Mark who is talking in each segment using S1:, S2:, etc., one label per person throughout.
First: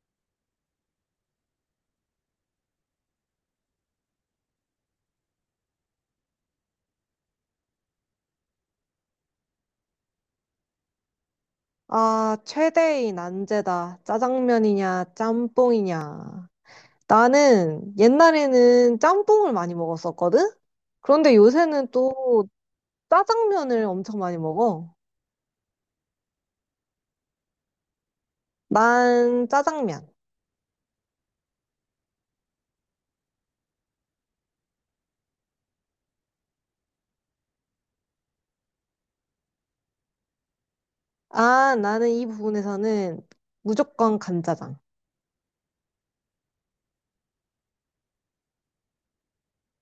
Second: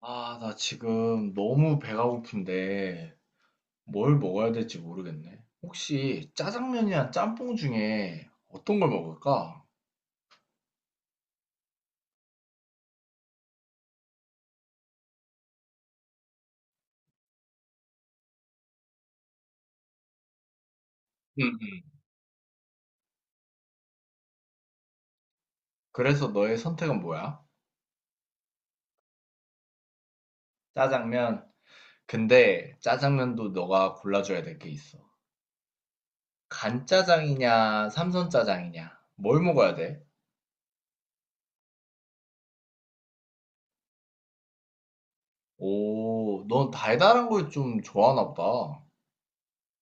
S1: 아, 나 지금 너무 배가 고픈데 뭘 먹어야 될지 모르겠네. 혹시 짜장면이랑 짬뽕 중에 어떤 걸 먹을까?
S2: 아, 최대의 난제다. 짜장면이냐, 짬뽕이냐. 나는 옛날에는 짬뽕을 많이 먹었었거든? 그런데
S1: 응,
S2: 요새는
S1: 응.
S2: 또 짜장면을 엄청 많이 먹어.
S1: 그래서 너의 선택은 뭐야?
S2: 난 짜장면.
S1: 짜장면. 근데 짜장면도 너가 골라줘야 될 게 있어. 간짜장이냐, 삼선짜장이냐. 뭘 먹어야 돼?
S2: 아, 나는 이 부분에서는 무조건 간짜장.
S1: 오, 넌 달달한 걸 좀 좋아하나 보다.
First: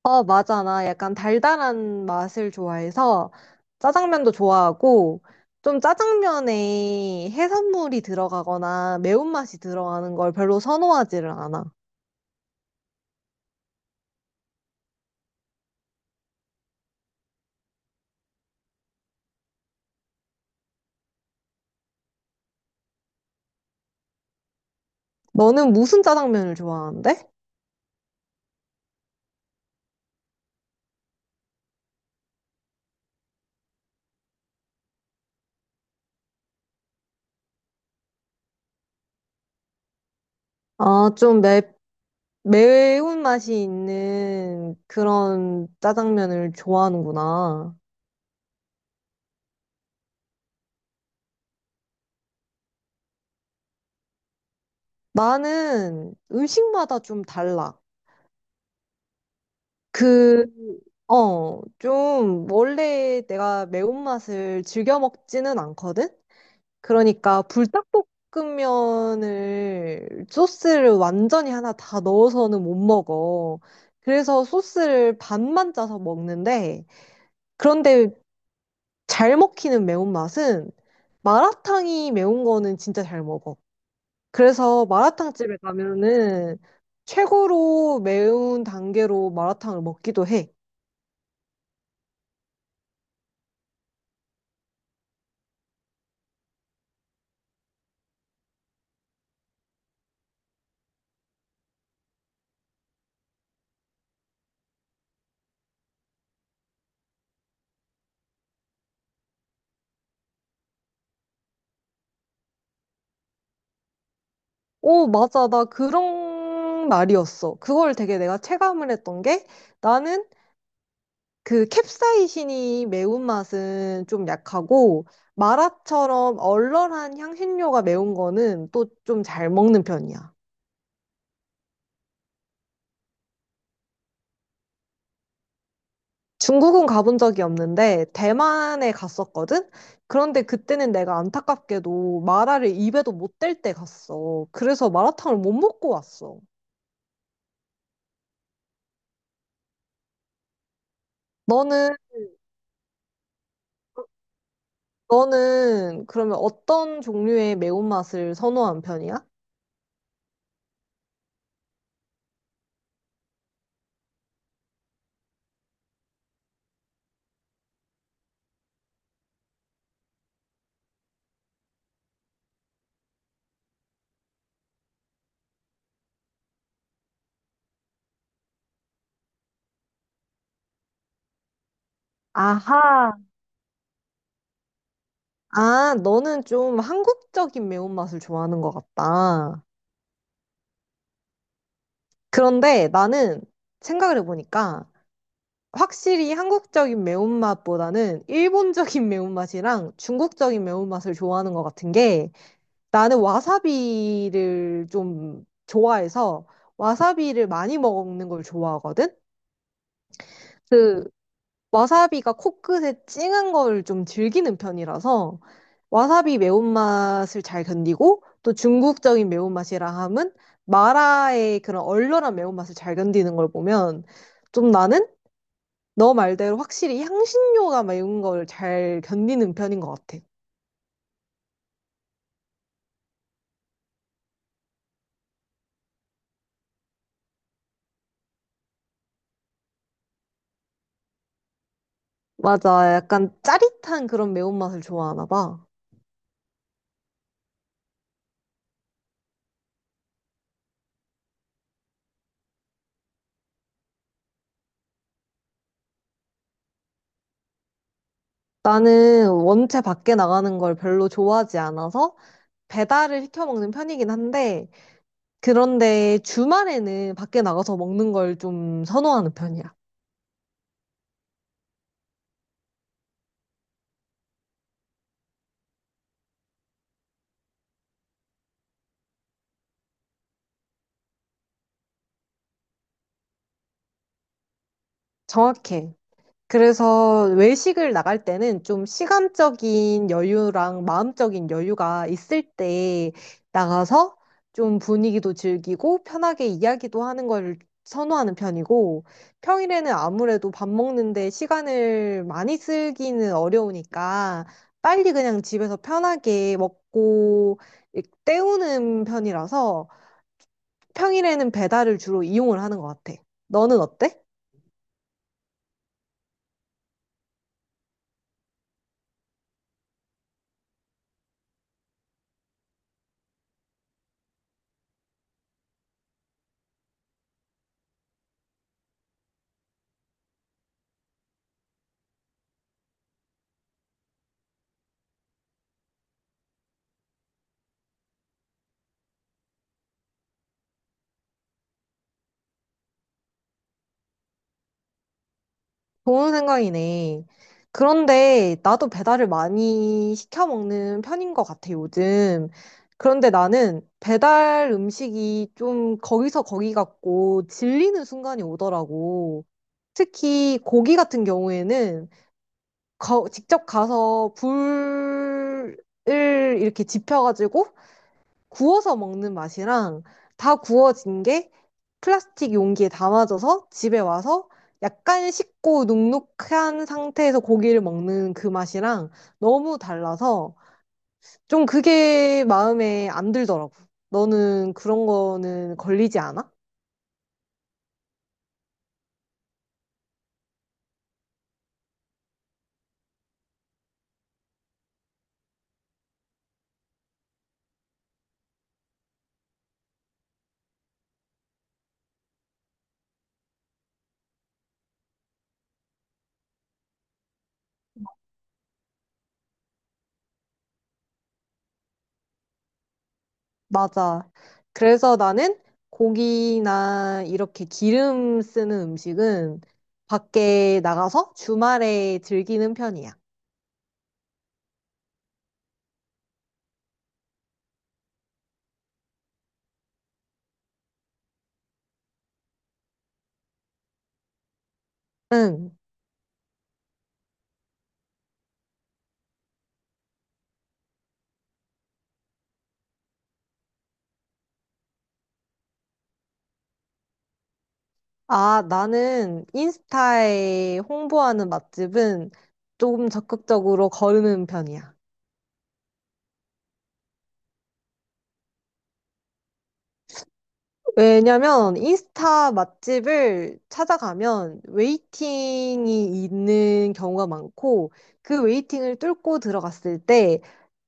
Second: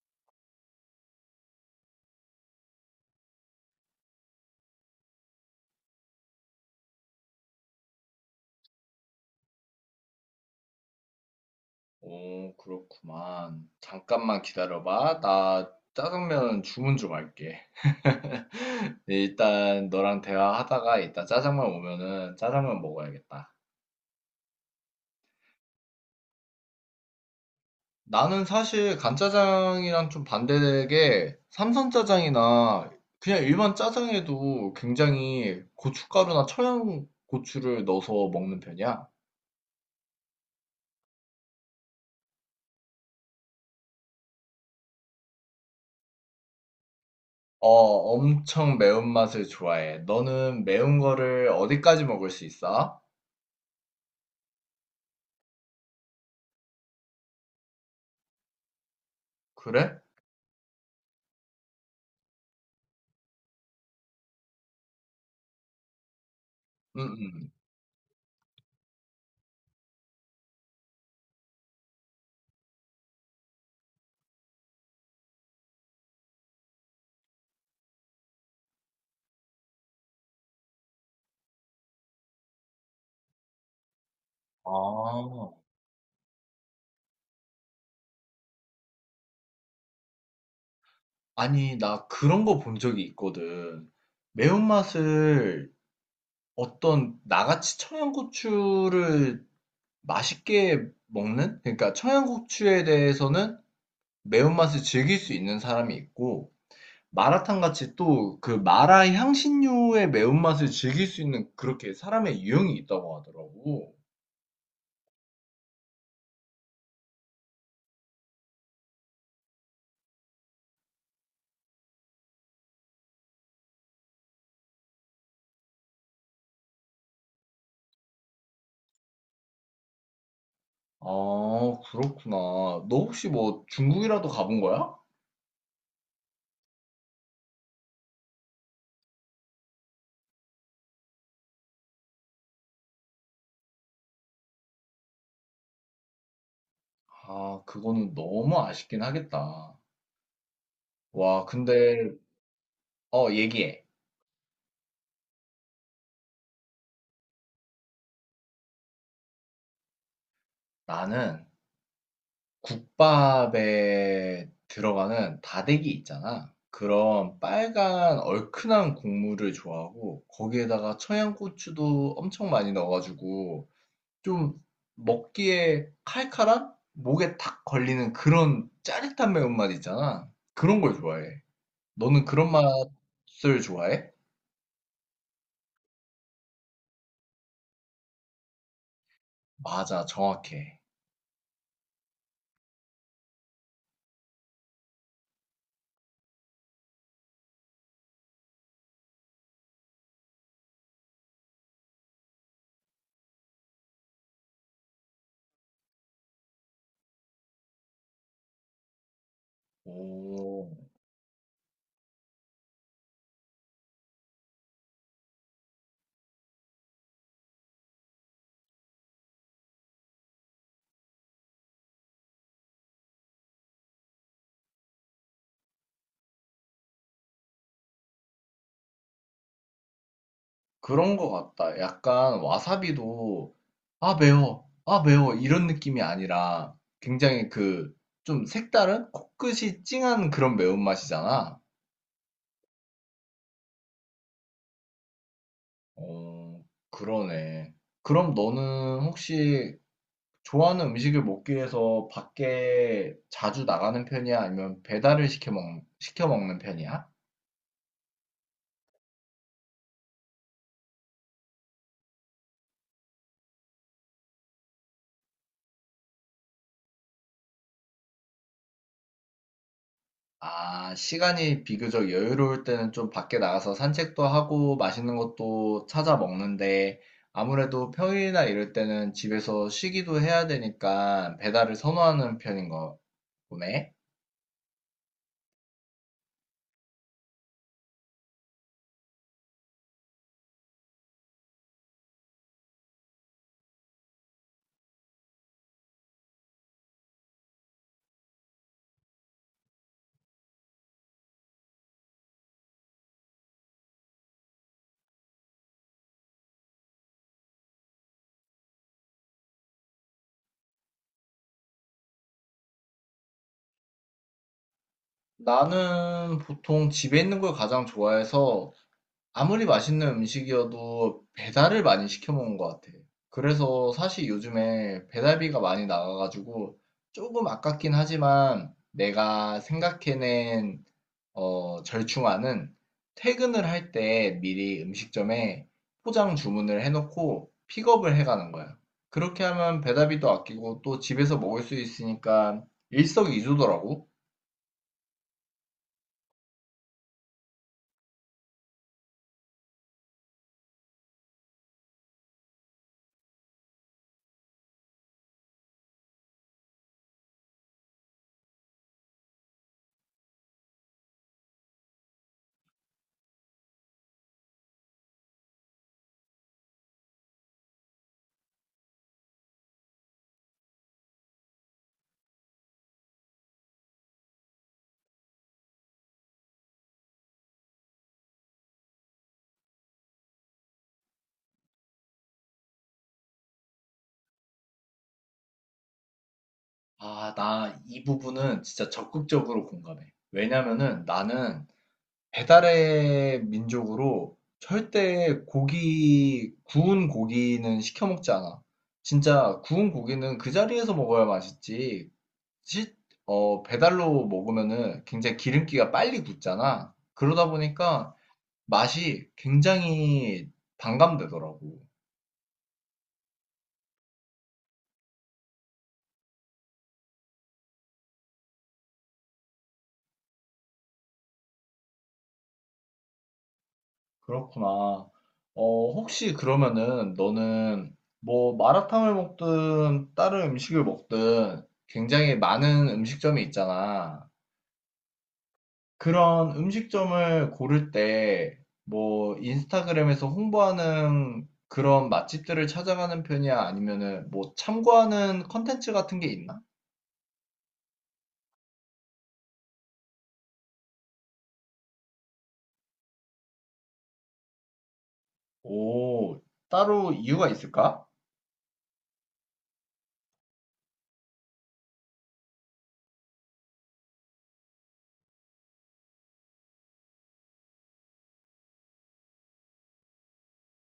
S2: 어, 맞아. 나 약간 달달한 맛을 좋아해서 짜장면도 좋아하고, 좀 짜장면에 해산물이 들어가거나 매운맛이 들어가는 걸 별로 선호하지를 않아.
S1: 오, 그렇구만. 잠깐만 기다려봐. 나 짜장면 주문 좀 할게. 네, 일단 너랑 대화하다가 이따 짜장면 오면은 짜장면 먹어야겠다.
S2: 너는 무슨 짜장면을 좋아하는데?
S1: 나는 사실 간짜장이랑 좀 반대되게 삼선짜장이나 그냥 일반 짜장에도 굉장히 고춧가루나 청양고추를 넣어서 먹는 편이야.
S2: 아, 좀 매운맛이 있는 그런 짜장면을
S1: 어,
S2: 좋아하는구나.
S1: 엄청 매운맛을 좋아해. 너는 매운 거를 어디까지 먹을 수 있어?
S2: 나는 음식마다 좀 달라.
S1: 그래?
S2: 그, 좀 원래 내가 매운맛을 즐겨 먹지는 않거든?
S1: 응,
S2: 그러니까
S1: 응.
S2: 불닭볶음면을 소스를 완전히 하나 다 넣어서는 못 먹어. 그래서 소스를 반만 짜서 먹는데, 그런데 잘 먹히는 매운맛은 마라탕이 매운 거는 진짜 잘 먹어. 그래서
S1: 아,
S2: 마라탕집에 가면은 최고로 매운 단계로 마라탕을 먹기도 해.
S1: 아니, 나 그런 거 본 적이 있거든. 매운맛을 어떤 나같이 청양고추를 맛있게 먹는? 그러니까 청양고추에 대해서는 매운맛을 즐길 수 있는 사람이 있고, 마라탕 같이 또 그 마라 향신료의 매운맛을 즐길 수 있는 그렇게 사람의 유형이 있다고 하더라고.
S2: 오, 맞아. 나 그런 말이었어. 그걸 되게 내가 체감을 했던 게 나는 그 캡사이신이 매운맛은 좀 약하고 마라처럼 얼얼한 향신료가 매운 거는 또 좀 잘 먹는 편이야.
S1: 아, 그렇구나. 너 혹시 뭐 중국이라도 가본 거야?
S2: 중국은 가본 적이 없는데 대만에 갔었거든? 그런데 그때는 내가 안타깝게도 마라를 입에도 못 댈 때 갔어. 그래서 마라탕을 못 먹고 왔어.
S1: 아, 그거는 너무 아쉽긴 하겠다. 와,
S2: 너는,
S1: 근데, 얘기해.
S2: 너는 그러면 어떤 종류의 매운맛을 선호한 편이야?
S1: 나는 국밥에 들어가는 다대기 있잖아. 그런 빨간 얼큰한 국물을 좋아하고 거기에다가 청양고추도 엄청 많이 넣어가지고 좀 먹기에 칼칼한 목에 탁 걸리는 그런 짜릿한 매운맛 있잖아. 그런 걸 좋아해. 너는 그런
S2: 아하.
S1: 맛을 좋아해?
S2: 아, 너는 좀 한국적인 매운맛을 좋아하는 것 같다.
S1: 맞아, 정확해.
S2: 그런데 나는 생각을 해보니까 확실히 한국적인 매운맛보다는 일본적인 매운맛이랑 중국적인 매운맛을 좋아하는 것 같은 게 나는 와사비를 좀 좋아해서 와사비를 많이 먹는 걸 좋아하거든?
S1: 오.
S2: 그 와사비가 코끝에 찡한 걸 좀 즐기는 편이라서 와사비 매운맛을 잘 견디고 또 중국적인 매운맛이라 함은 마라의 그런 얼얼한 매운맛을 잘 견디는 걸 보면 좀 나는 너 말대로 확실히 향신료가 매운 걸 잘 견디는 편인 것 같아.
S1: 그런 것 같다. 약간 와사비도 아 매워, 아 매워 이런 느낌이 아니라 굉장히 그 좀 색다른 코끝이 찡한 그런 매운맛이잖아.
S2: 맞아. 약간 짜릿한 그런 매운맛을 좋아하나 봐.
S1: 어, 그러네. 그럼 너는 혹시 좋아하는 음식을 먹기 위해서 밖에 자주 나가는 편이야? 아니면 배달을 시켜 먹, 시켜 먹는 편이야?
S2: 나는 원체 밖에 나가는 걸 별로 좋아하지 않아서 배달을 시켜 먹는 편이긴 한데, 그런데 주말에는 밖에 나가서 먹는 걸 좀 선호하는 편이야.
S1: 아, 시간이 비교적 여유로울 때는 좀 밖에 나가서 산책도 하고 맛있는 것도 찾아 먹는데 아무래도 평일이나 이럴 때는 집에서 쉬기도 해야 되니까 배달을 선호하는 편인 거 보네.
S2: 정확해. 그래서 외식을 나갈 때는 좀 시간적인 여유랑 마음적인 여유가 있을 때 나가서 좀 분위기도 즐기고 편하게 이야기도 하는 걸 선호하는 편이고 평일에는 아무래도 밥 먹는데 시간을 많이 쓰기는 어려우니까 빨리 그냥 집에서 편하게 먹고 때우는 편이라서 평일에는 배달을 주로 이용을 하는 것 같아. 너는 어때?
S1: 나는 보통 집에 있는 걸 가장 좋아해서 아무리 맛있는 음식이어도 배달을 많이 시켜 먹는 것 같아. 그래서 사실 요즘에 배달비가 많이 나가가지고 조금 아깝긴 하지만 내가 생각해낸 절충안은 퇴근을 할 때 미리 음식점에 포장 주문을 해놓고 픽업을 해가는 거야. 그렇게 하면 배달비도 아끼고 또 집에서 먹을 수 있으니까 일석이조더라고.
S2: 좋은 생각이네. 그런데 나도 배달을 많이 시켜 먹는 편인 것 같아, 요즘. 그런데 나는 배달 음식이 좀 거기서 거기 같고 질리는 순간이 오더라고. 특히 고기 같은 경우에는 직접 가서 불을 이렇게 지펴가지고 구워서 먹는 맛이랑 다 구워진 게 플라스틱 용기에 담아져서 집에 와서 약간 식고 눅눅한 상태에서 고기를 먹는 그 맛이랑 너무 달라서 좀 그게 마음에 안 들더라고. 너는 그런 거는 걸리지 않아?
S1: 아, 나 이 부분은 진짜 적극적으로 공감해. 왜냐면은 나는 배달의 민족으로 절대 고기, 구운 고기는 시켜 먹지 않아. 진짜 구운 고기는 그 자리에서 먹어야 맛있지. 시- 배달로 먹으면은 굉장히 기름기가 빨리 굳잖아. 그러다 보니까 맛이 굉장히 반감되더라고.
S2: 맞아. 그래서 나는 고기나 이렇게 기름 쓰는 음식은 밖에 나가서 주말에 즐기는 편이야.
S1: 그렇구나. 어, 혹시 그러면은 너는 뭐 마라탕을 먹든 다른 음식을 먹든 굉장히 많은 음식점이 있잖아.
S2: 응.
S1: 그런 음식점을 고를 때, 뭐, 인스타그램에서 홍보하는 그런 맛집들을 찾아가는 편이야? 아니면은, 뭐, 참고하는 컨텐츠 같은 게 있나?
S2: 아, 나는 인스타에 홍보하는 맛집은 조금 적극적으로 거르는 편이야.
S1: 오, 따로 이유가 있을까?
S2: 왜냐면 인스타 맛집을 찾아가면 웨이팅이 있는 경우가 많고 그 웨이팅을 뚫고 들어갔을 때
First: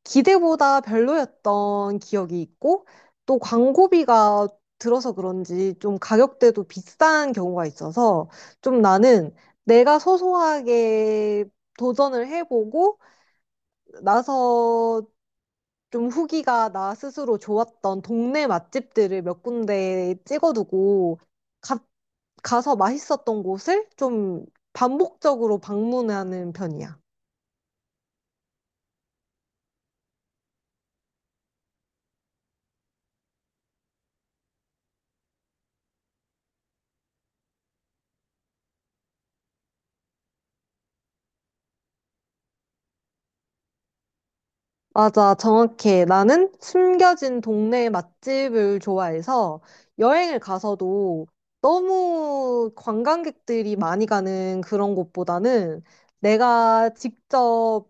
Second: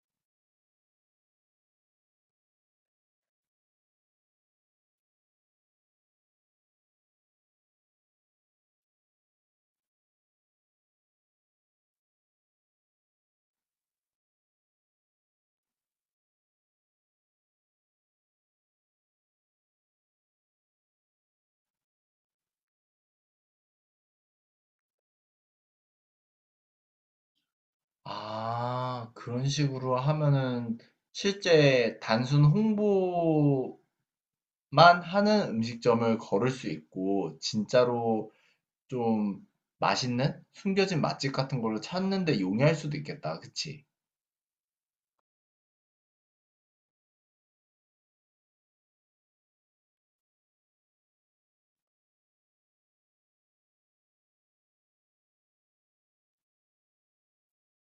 S2: 기대보다 별로였던 기억이 있고 또 광고비가 들어서 그런지 좀 가격대도 비싼 경우가 있어서 좀 나는 내가 소소하게 도전을 해보고 나서 좀 후기가 나 스스로 좋았던 동네 맛집들을 몇 군데 찍어두고 가, 가서 맛있었던 곳을 좀 반복적으로 방문하는 편이야.
S1: 아, 그런 식으로 하면은, 실제 단순 홍보만 하는 음식점을 걸을 수 있고, 진짜로 좀 맛있는? 숨겨진 맛집 같은 걸로 찾는 데 용이할 수도 있겠다. 그치?
S2: 맞아, 정확해. 나는 숨겨진 동네 맛집을 좋아해서 여행을 가서도 너무 관광객들이 많이 가는 그런 곳보다는 내가 직접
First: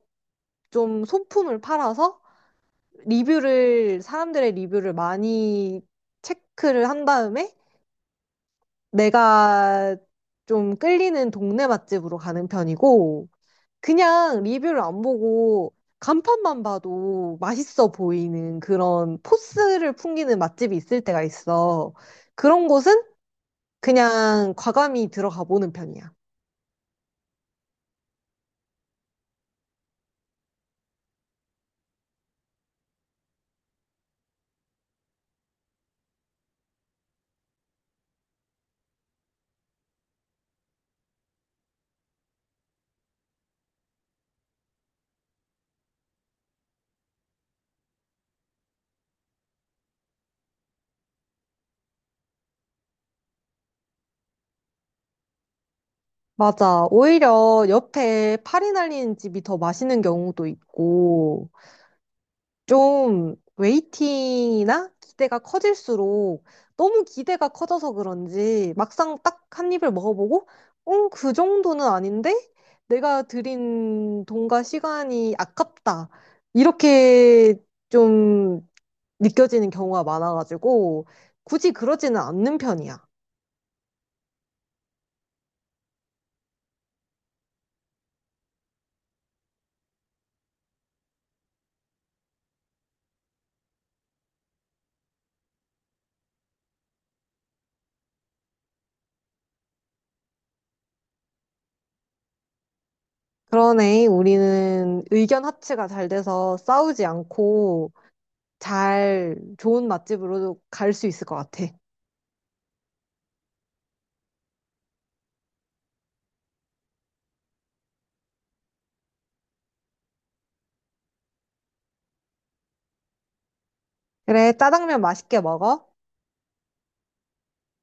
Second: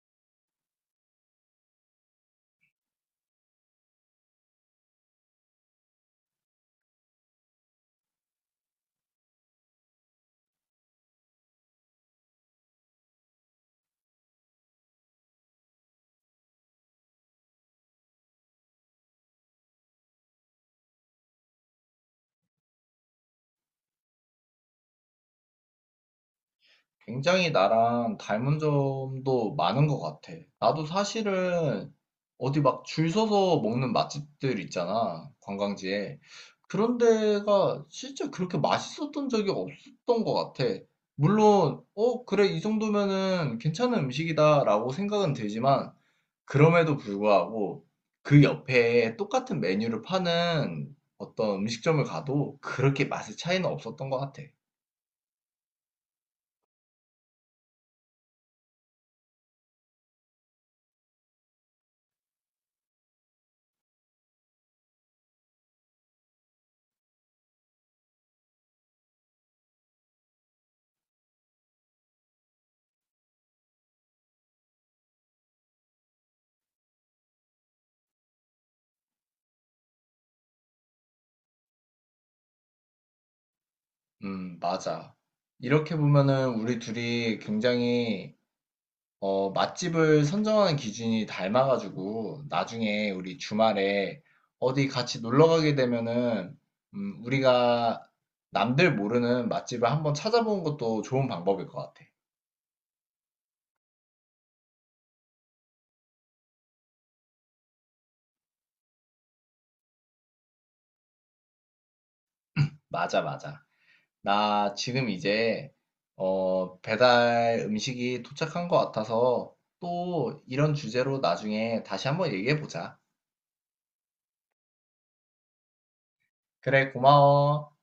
S2: 좀 소품을 팔아서 사람들의 리뷰를 많이 체크를 한 다음에 내가 좀 끌리는 동네 맛집으로 가는 편이고, 그냥 리뷰를 안 보고 간판만 봐도 맛있어 보이는 그런 포스를 풍기는 맛집이 있을 때가 있어. 그런 곳은 그냥 과감히 들어가 보는 편이야.
S1: 굉장히 나랑 닮은 점도 많은 것 같아. 나도 사실은 어디 막 줄 서서 먹는 맛집들 있잖아, 관광지에. 그런 데가 진짜 그렇게 맛있었던 적이 없었던 것 같아. 물론, 어, 그래, 이 정도면은 괜찮은 음식이다라고 생각은 들지만, 그럼에도 불구하고 그 옆에 똑같은 메뉴를 파는 어떤 음식점을 가도 그렇게 맛의 차이는 없었던 것 같아.
S2: 맞아. 오히려 옆에 파리 날리는 집이 더 맛있는 경우도 있고, 좀 웨이팅이나 기대가 커질수록 너무 기대가 커져서 그런지 막상 딱 한 입을 먹어보고, 응, 그 정도는 아닌데? 내가 들인 돈과 시간이 아깝다. 이렇게 좀 느껴지는 경우가 많아가지고, 굳이 그러지는 않는 편이야.
S1: 맞아. 이렇게 보면은 우리 둘이 굉장히 맛집을 선정하는 기준이 닮아가지고 나중에 우리 주말에 어디 같이 놀러 가게 되면은 우리가 남들 모르는 맛집을 한번 찾아보는 것도 좋은 방법일 것 같아.
S2: 그러네, 우리는 의견 합치가 잘 돼서 싸우지 않고 잘 좋은 맛집으로 갈 수 있을 것 같아.
S1: 맞아, 맞아. 나 지금 이제 배달 음식이 도착한 것 같아서 또 이런 주제로 나중에 다시 한번 얘기해 보자.
S2: 그래, 짜장면 맛있게 먹어.
S1: 그래, 고마워.